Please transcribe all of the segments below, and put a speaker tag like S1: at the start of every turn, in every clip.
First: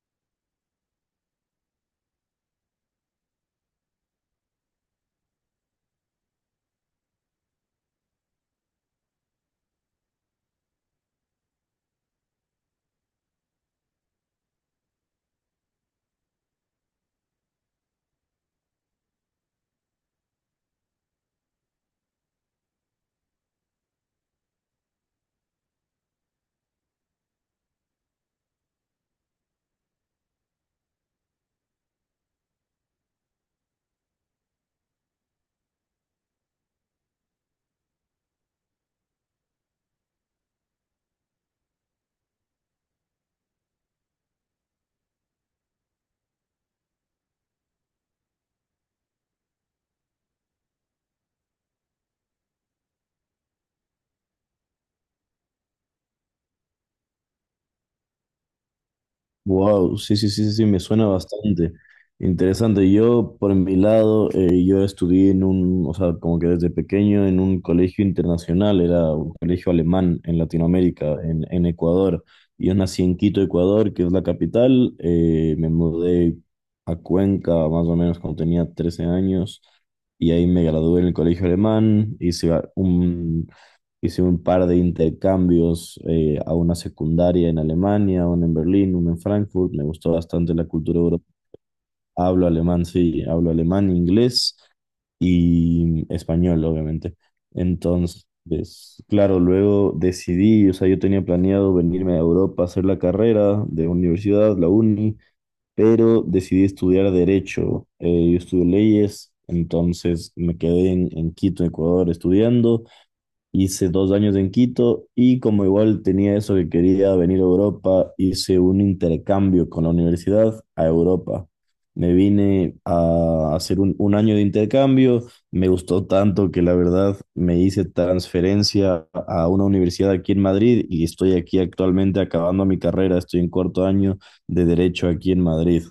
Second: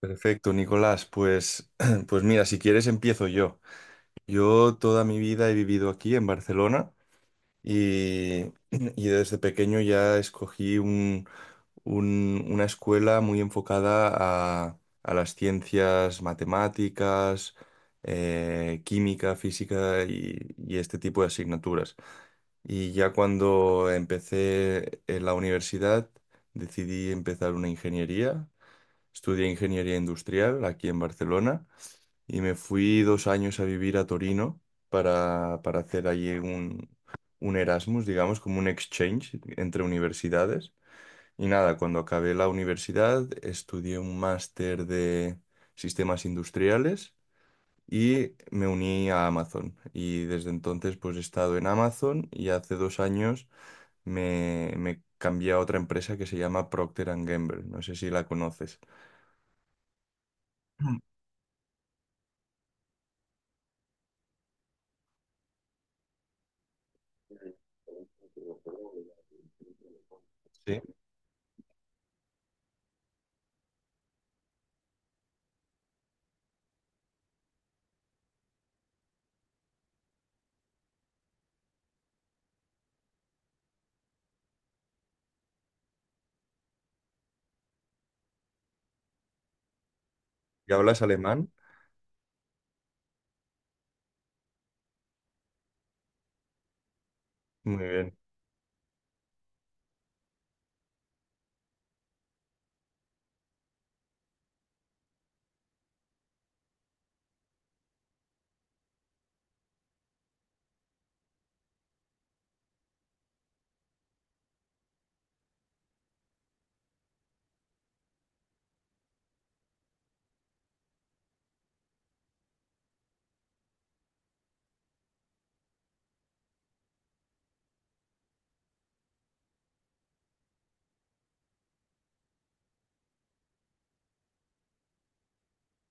S1: Perfecto, Nicolás. Pues mira, si quieres empiezo yo. Yo toda mi vida he vivido aquí en Barcelona y desde pequeño ya escogí una escuela muy enfocada a las ciencias matemáticas, química, física y este tipo de asignaturas. Y ya cuando empecé en la universidad decidí empezar una ingeniería. Estudié ingeniería industrial aquí en Barcelona y me fui dos años a vivir a Torino para hacer allí un Erasmus, digamos, como un exchange entre universidades. Y nada, cuando acabé la universidad estudié un máster de sistemas industriales y me uní a Amazon. Y desde entonces pues he estado en Amazon y hace dos años me cambié a otra empresa que se llama Procter and Gamble. No sé si la conoces.
S2: Wow, sí, sí, sí, sí, sí, me suena bastante interesante. Yo, por mi lado, yo estudié en un, o sea, como que desde pequeño en un colegio internacional, era un colegio alemán en
S1: Sí.
S2: Latinoamérica, en Ecuador. Yo nací en Quito, Ecuador, que es la capital. Me mudé a Cuenca más o menos cuando tenía 13 años y ahí me gradué en el colegio alemán. Hice un par de intercambios a una secundaria en Alemania, una en Berlín, una en Frankfurt. Me gustó bastante la
S1: ¿Y
S2: cultura
S1: hablas
S2: europea.
S1: alemán?
S2: Hablo alemán, sí, hablo alemán, inglés y español, obviamente.
S1: Muy bien.
S2: Entonces, claro, luego decidí, o sea, yo tenía planeado venirme a Europa a hacer la carrera de universidad, la uni, pero decidí estudiar derecho. Yo estudio leyes, entonces me quedé en Quito, Ecuador, estudiando. Hice dos años en Quito y como igual tenía eso que quería venir a Europa, hice un intercambio con la universidad a Europa. Me vine a hacer un año de intercambio, me gustó tanto que la verdad me hice transferencia a una universidad aquí en Madrid y estoy aquí actualmente acabando mi carrera, estoy en cuarto año de derecho aquí en Madrid.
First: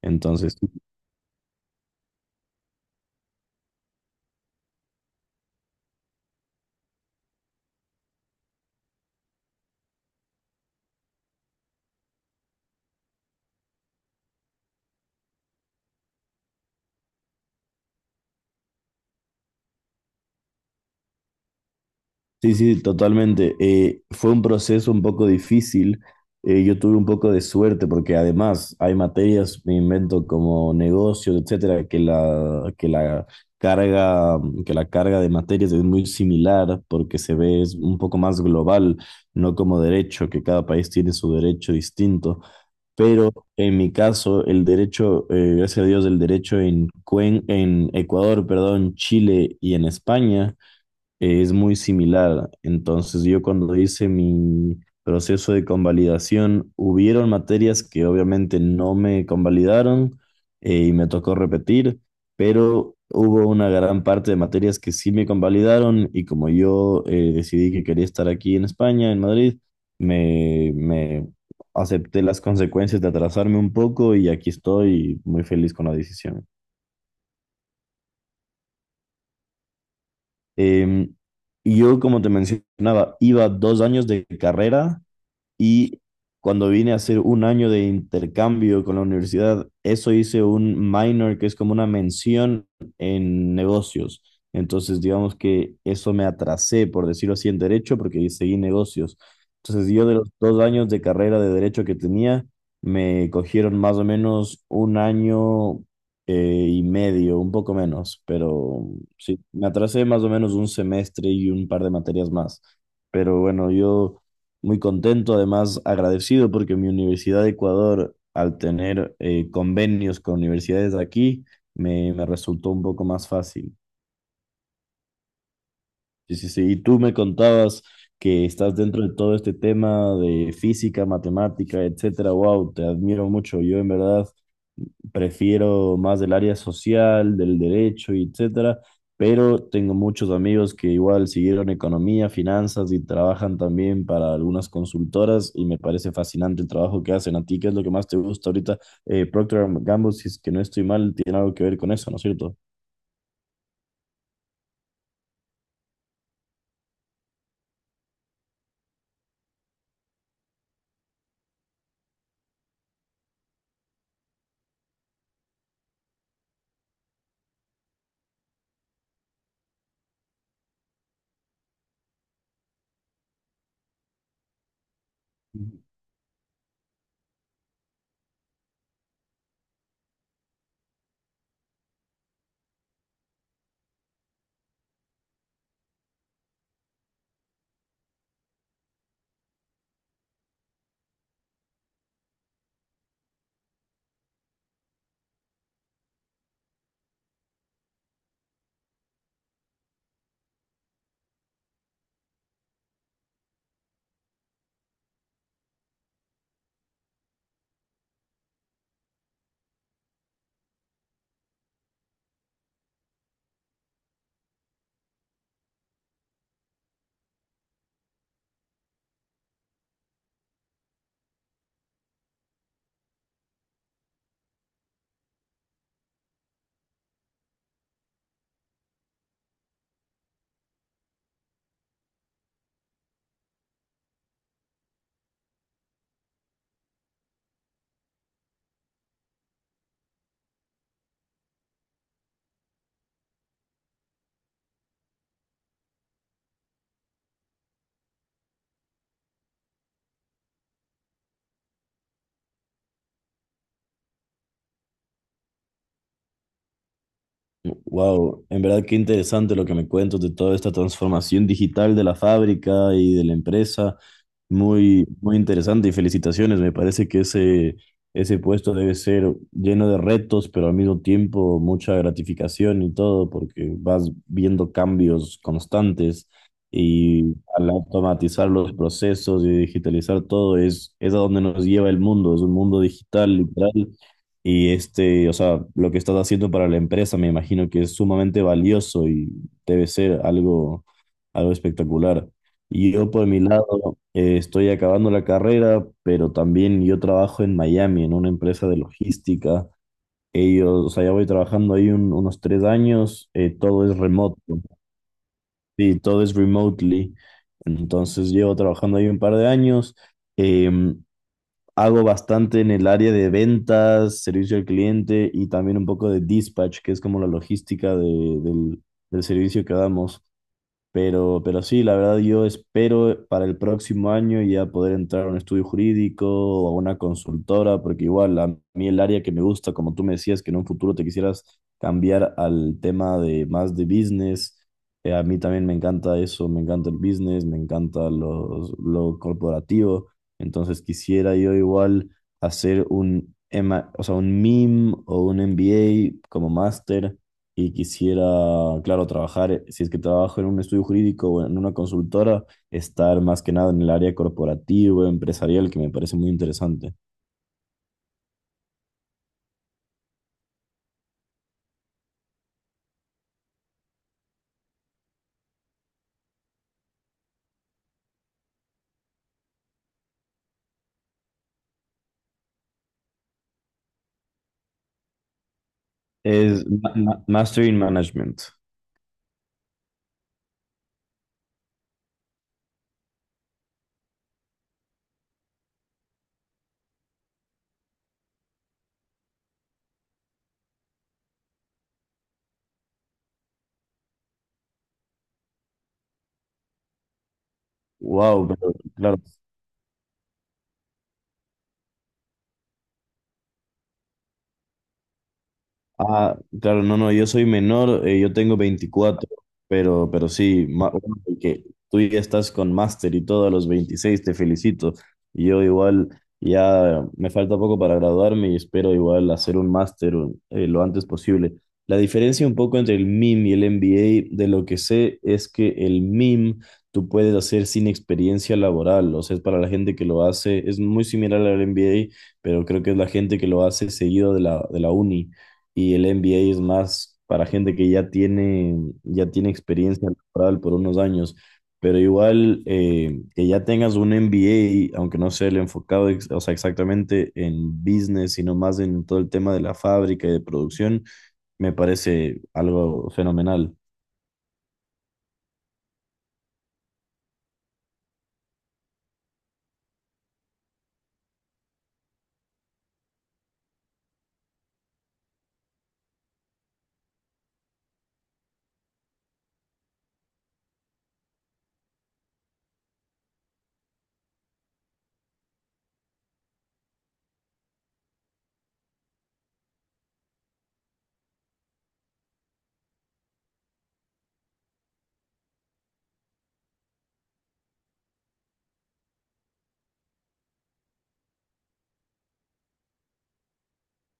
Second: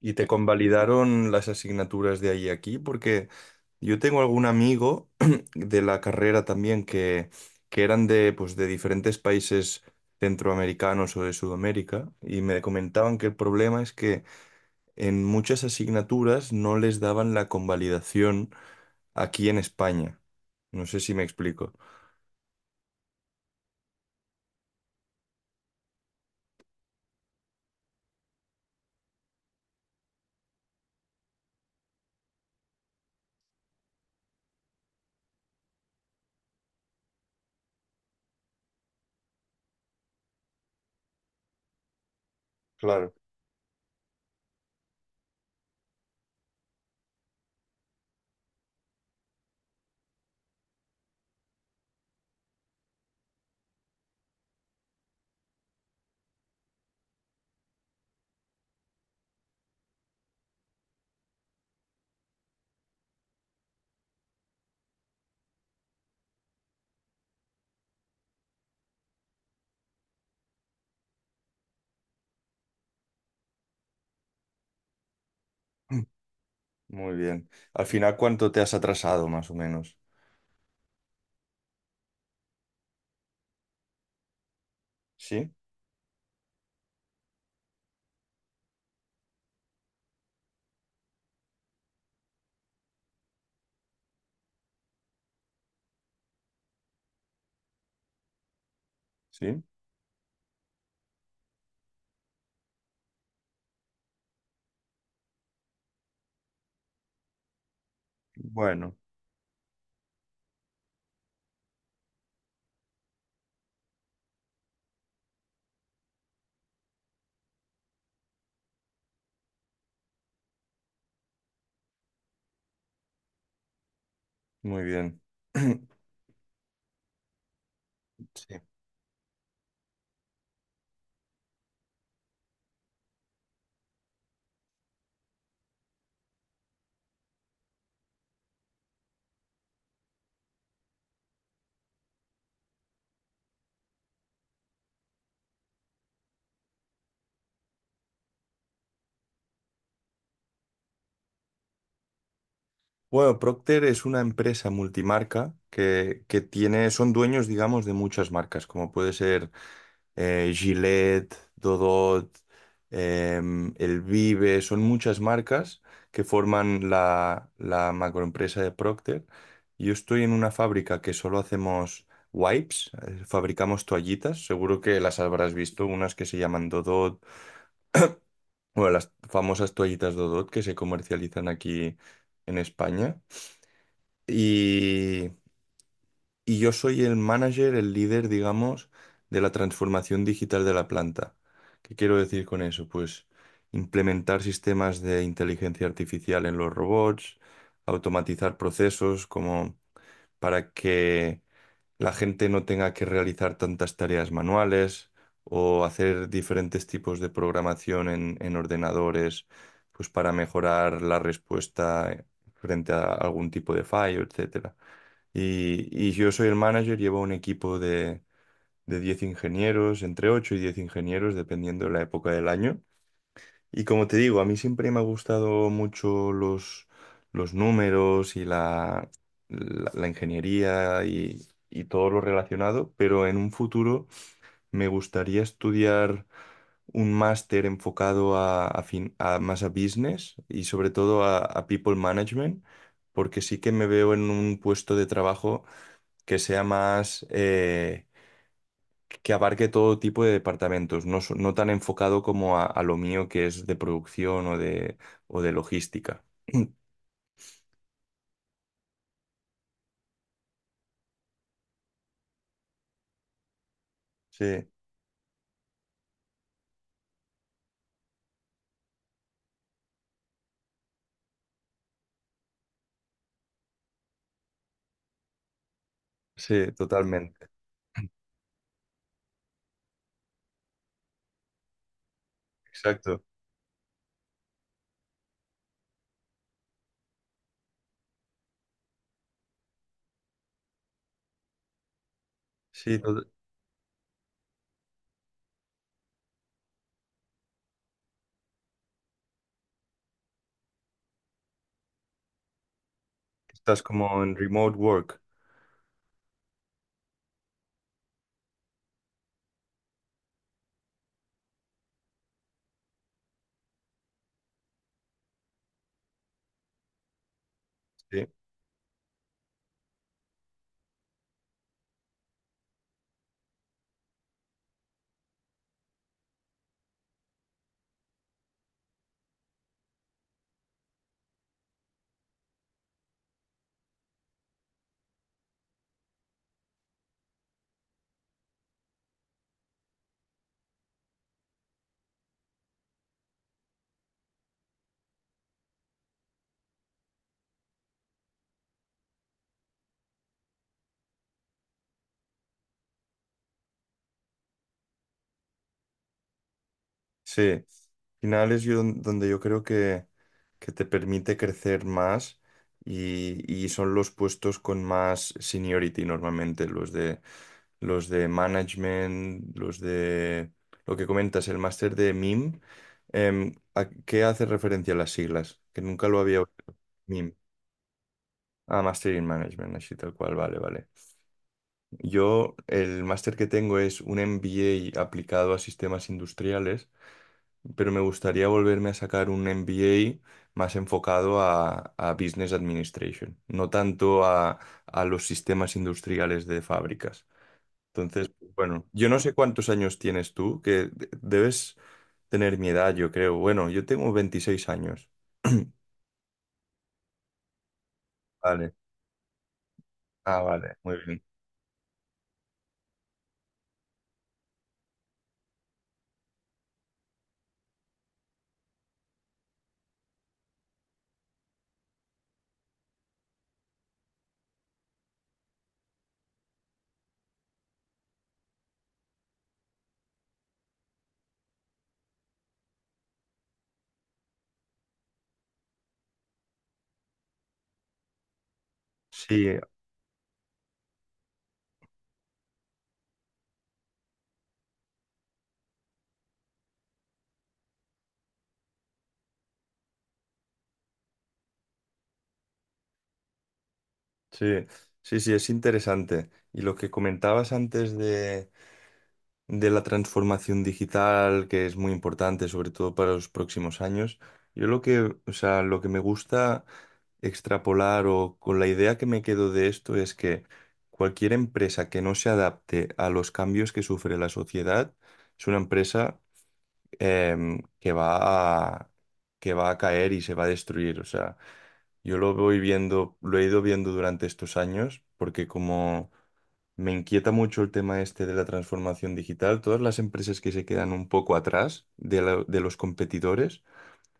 S1: ¿Y te
S2: Entonces,
S1: convalidaron las asignaturas de ahí a aquí? Porque yo tengo algún amigo de la carrera también que eran de, pues, de diferentes países centroamericanos o de Sudamérica y me comentaban que el problema es que en muchas asignaturas no les daban la convalidación aquí en España. No sé si me explico.
S2: sí, sí, totalmente. Fue un proceso un poco difícil. Yo tuve un poco de suerte porque además hay materias, me invento como negocio, etcétera, que la carga de materias es muy similar porque se ve es un poco más global, no como derecho, que cada país tiene su derecho distinto.
S1: Claro.
S2: Pero en mi caso, el derecho, gracias a Dios, el derecho en Ecuador, perdón, Chile y en España es muy similar. Entonces, yo cuando hice mi proceso de convalidación, hubieron materias que obviamente no me convalidaron y me tocó repetir, pero hubo una gran parte de materias que sí me convalidaron y como yo decidí que quería estar aquí en España, en Madrid, me acepté las consecuencias de atrasarme un poco y aquí estoy muy feliz con la decisión.
S1: Muy bien. Al final, ¿cuánto te has atrasado más o menos?
S2: Em, y yo, como te mencionaba, iba dos años de carrera
S1: ¿Sí?
S2: y cuando vine a hacer un año de intercambio con la universidad, eso hice un minor que es como una mención en negocios. Entonces, digamos que eso me atrasé, por decirlo así, en derecho, porque seguí negocios.
S1: ¿Sí?
S2: Entonces, yo de los dos años de carrera de derecho que tenía, me cogieron más o menos un año y medio, un poco menos, pero
S1: Bueno.
S2: sí, me atrasé más o menos un semestre y un par de materias más. Pero bueno, yo... muy contento, además agradecido porque mi Universidad de Ecuador, al tener convenios con universidades de aquí, me resultó un poco más fácil.
S1: Muy bien.
S2: Sí, sí, sí. Y tú me contabas que
S1: Sí.
S2: estás dentro de todo este tema de física, matemática, etcétera. Wow, te admiro mucho. Yo en verdad prefiero más del área social, del derecho, y etcétera. Pero tengo muchos amigos que igual siguieron economía, finanzas y trabajan también para algunas consultoras y me parece fascinante el trabajo que hacen. ¿A ti qué es lo que más te gusta ahorita? Procter and Gamble, si es que no estoy mal, tiene algo que ver con eso, ¿no es cierto?
S1: Bueno, Procter es una empresa multimarca que tiene, son dueños, digamos, de muchas marcas, como puede ser Gillette, Dodot, El Vive, son muchas marcas que forman la, la macroempresa de Procter. Yo estoy en una fábrica que solo hacemos wipes, fabricamos toallitas, seguro que las habrás visto, unas que se llaman Dodot, bueno, las famosas toallitas Dodot que se comercializan aquí en España. Y, y yo soy el manager, el líder, digamos, de la transformación digital de la planta. ¿Qué quiero decir con eso? Pues implementar sistemas de inteligencia artificial en los robots, automatizar procesos como para que la gente no tenga que realizar tantas tareas manuales o hacer diferentes tipos de programación en ordenadores, pues para mejorar la respuesta frente a algún tipo de fallo, etcétera. Y yo soy el manager, llevo un equipo de 10 ingenieros, entre 8 y 10 ingenieros, dependiendo de la época del año. Y como te digo, a mí siempre me ha gustado mucho los números y la ingeniería y todo lo relacionado, pero en un futuro me gustaría estudiar un máster enfocado a más a business y sobre todo a people management, porque sí que me veo en un puesto de trabajo que sea más... que abarque todo tipo de departamentos, no, no tan enfocado como a lo mío que es de producción o de logística.
S2: Wow, en verdad qué interesante lo que me cuentas de toda esta transformación digital de la fábrica y de la empresa.
S1: Sí,
S2: Muy, muy interesante y felicitaciones. Me parece que ese puesto debe ser lleno de retos, pero al mismo tiempo mucha gratificación y todo, porque vas viendo cambios constantes
S1: sí,
S2: y
S1: totalmente.
S2: al automatizar los procesos y digitalizar todo es a donde nos lleva el mundo. Es un mundo
S1: Exacto.
S2: digital, literal y este, o sea, lo que estás haciendo para la empresa me imagino que es sumamente valioso y debe ser algo espectacular. Y
S1: Sí,
S2: yo por mi lado estoy acabando la carrera, pero también yo trabajo en Miami, en una empresa de logística. Ellos, o sea, ya voy trabajando ahí unos 3 años,
S1: estás
S2: todo es
S1: como en
S2: remoto,
S1: remote work.
S2: sí, todo es remotely. Entonces llevo trabajando ahí un par de años. Eh, Hago bastante en el área de ventas, servicio al cliente y también un poco de dispatch, que es como la logística
S1: Sí.
S2: del servicio que damos. Pero sí, la verdad yo espero para el próximo año ya poder entrar a un estudio jurídico o a una consultora, porque igual a mí el área que me gusta, como tú me decías, que en un futuro te quisieras cambiar al tema de más de business, a mí también me encanta eso, me encanta el business, me encanta lo corporativo, entonces quisiera yo igual hacer un MA, o sea, un MIM o un MBA como máster y quisiera, claro, trabajar, si es que trabajo en un estudio jurídico o en una consultora, estar más que nada en el área corporativa, empresarial, que me parece muy interesante.
S1: Sí, al final es yo donde yo creo que te permite crecer más y son los puestos con más seniority normalmente, los de management, los de lo que comentas, el máster de MIM. Em, ¿a qué hace referencia las siglas? Que nunca lo había oído.
S2: Es
S1: MIM.
S2: Master in Management.
S1: Ah, Master in Management, así tal cual, vale, vale. Yo el máster que tengo es un MBA aplicado a sistemas industriales, pero me gustaría volverme a sacar un MBA más enfocado a Business Administration, no tanto a los sistemas industriales de fábricas. Entonces,
S2: Wow, pero
S1: bueno, yo no
S2: claro.
S1: sé cuántos años tienes tú, que debes tener mi edad, yo creo. Bueno, yo tengo 26 años.
S2: Ah, claro, no, no, yo soy menor, yo tengo
S1: Vale.
S2: 24, pero
S1: Ah,
S2: sí,
S1: vale, muy
S2: bueno,
S1: bien.
S2: que tú ya estás con máster y todo a los 26, te felicito. Y yo igual ya me falta poco para graduarme y espero igual hacer un máster lo antes posible. La diferencia un poco entre el MIM y el MBA, de lo que sé, es que el MIM tú puedes hacer sin experiencia laboral, o sea, es para la gente que lo hace, es muy similar al MBA, pero creo que es la gente que lo hace seguido de la uni y el MBA es más para gente que ya tiene
S1: Sí,
S2: experiencia laboral por unos años, pero igual que ya tengas un MBA, aunque no sea el enfocado, o sea, exactamente en business, sino más en todo el tema de la fábrica y de producción, me parece algo fenomenal.
S1: sí, sí, sí, es interesante. Y lo que comentabas antes de la transformación digital, que es muy importante, sobre todo para los próximos años. Yo lo que, o sea, lo que me gusta extrapolar o con la idea que me quedo de esto es que cualquier empresa que no se adapte a los cambios que sufre la sociedad es una empresa que va que va a caer y se va a destruir. O sea, yo lo voy viendo, lo he ido viendo durante estos años, porque como me inquieta mucho el tema este de la transformación digital, todas las empresas que se quedan un poco atrás de los competidores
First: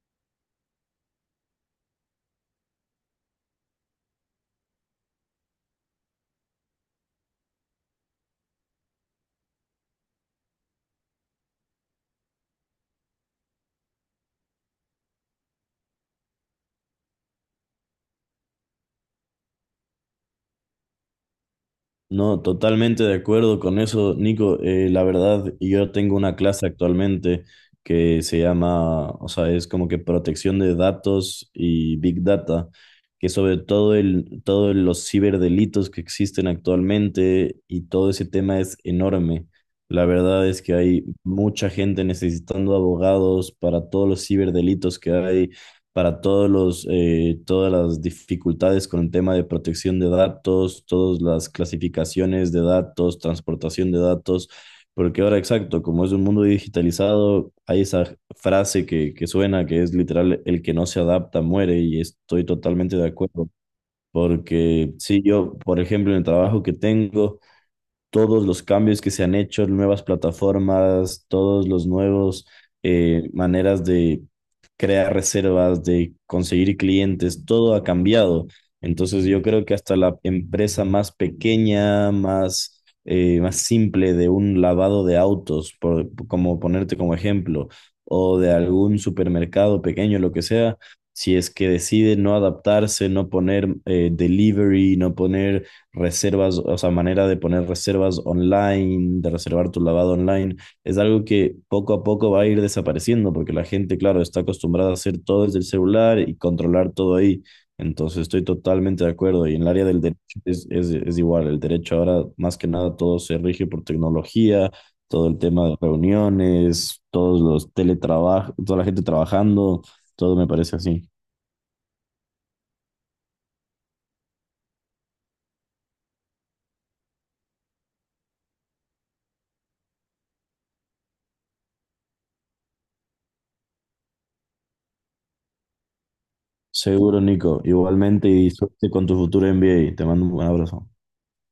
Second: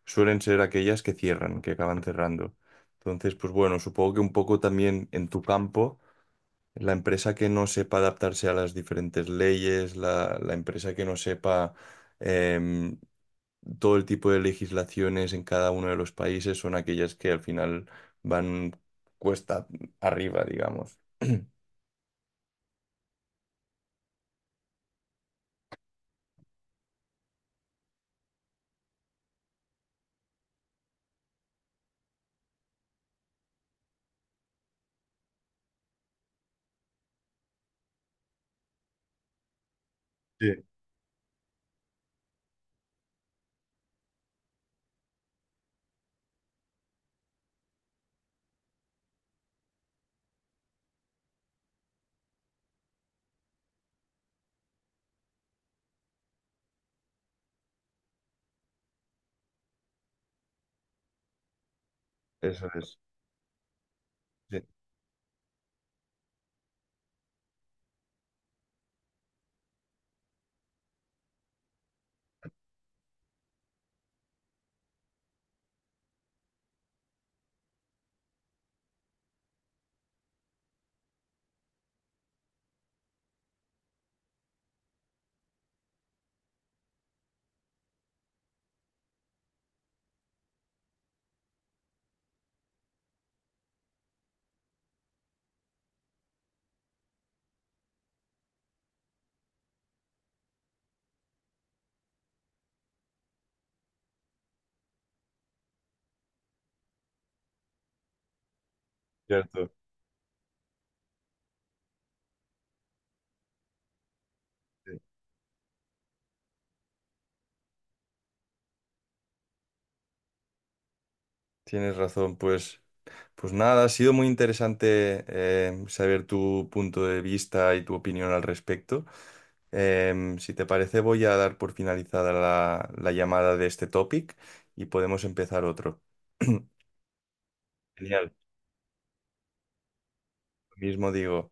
S1: suelen ser aquellas que cierran, que acaban cerrando. Entonces, pues bueno, supongo que un poco también en tu campo. La empresa que no sepa adaptarse a las diferentes leyes, la empresa que no sepa em, todo el tipo de legislaciones en cada uno de los países son aquellas que al final van cuesta arriba, digamos.
S2: No, totalmente de acuerdo con eso, Nico. La verdad, yo tengo una clase actualmente que se llama, o sea, es como que protección de datos y Big Data, que sobre todo todos los ciberdelitos que existen actualmente y todo ese tema es enorme. La verdad es
S1: Sí,
S2: que hay mucha gente necesitando abogados para todos los ciberdelitos que hay para todos todas las dificultades con el tema de protección de datos, todas las clasificaciones de datos, transportación de datos, porque ahora exacto, como es un mundo digitalizado, hay esa frase que suena, que es literal, el que no se adapta muere, y estoy
S1: eso
S2: totalmente
S1: es,
S2: de acuerdo,
S1: sí,
S2: porque si yo, por ejemplo, en el trabajo que tengo, todos los cambios que se han hecho, nuevas plataformas, todos los nuevos maneras de crear reservas, de conseguir clientes, todo ha cambiado. Entonces yo creo que hasta la empresa más pequeña, más simple de un lavado de autos, por, como ponerte como ejemplo, o de algún supermercado pequeño, lo que sea, si es que decide no adaptarse, no poner delivery, no poner reservas, o sea, manera de poner reservas online, de reservar tu lavado online, es algo que poco a poco va a ir desapareciendo porque la gente, claro, está acostumbrada a hacer todo desde el celular y controlar todo ahí. Entonces estoy totalmente de acuerdo y en el
S1: cierto.
S2: área del derecho es igual, el derecho ahora más que nada todo se rige por tecnología,
S1: Sí.
S2: todo el tema de reuniones, todos los teletrabajos, toda la gente trabajando, todo me parece así.
S1: Tienes razón, pues, pues nada, ha sido muy interesante saber tu punto de vista y tu opinión al respecto. Em, si te parece, voy a dar por finalizada la, la llamada de este topic y podemos empezar otro.
S2: Seguro, Nico. Igualmente
S1: Genial,
S2: y suerte con tu futuro MBA. Te mando un
S1: lo
S2: abrazo.
S1: mismo digo.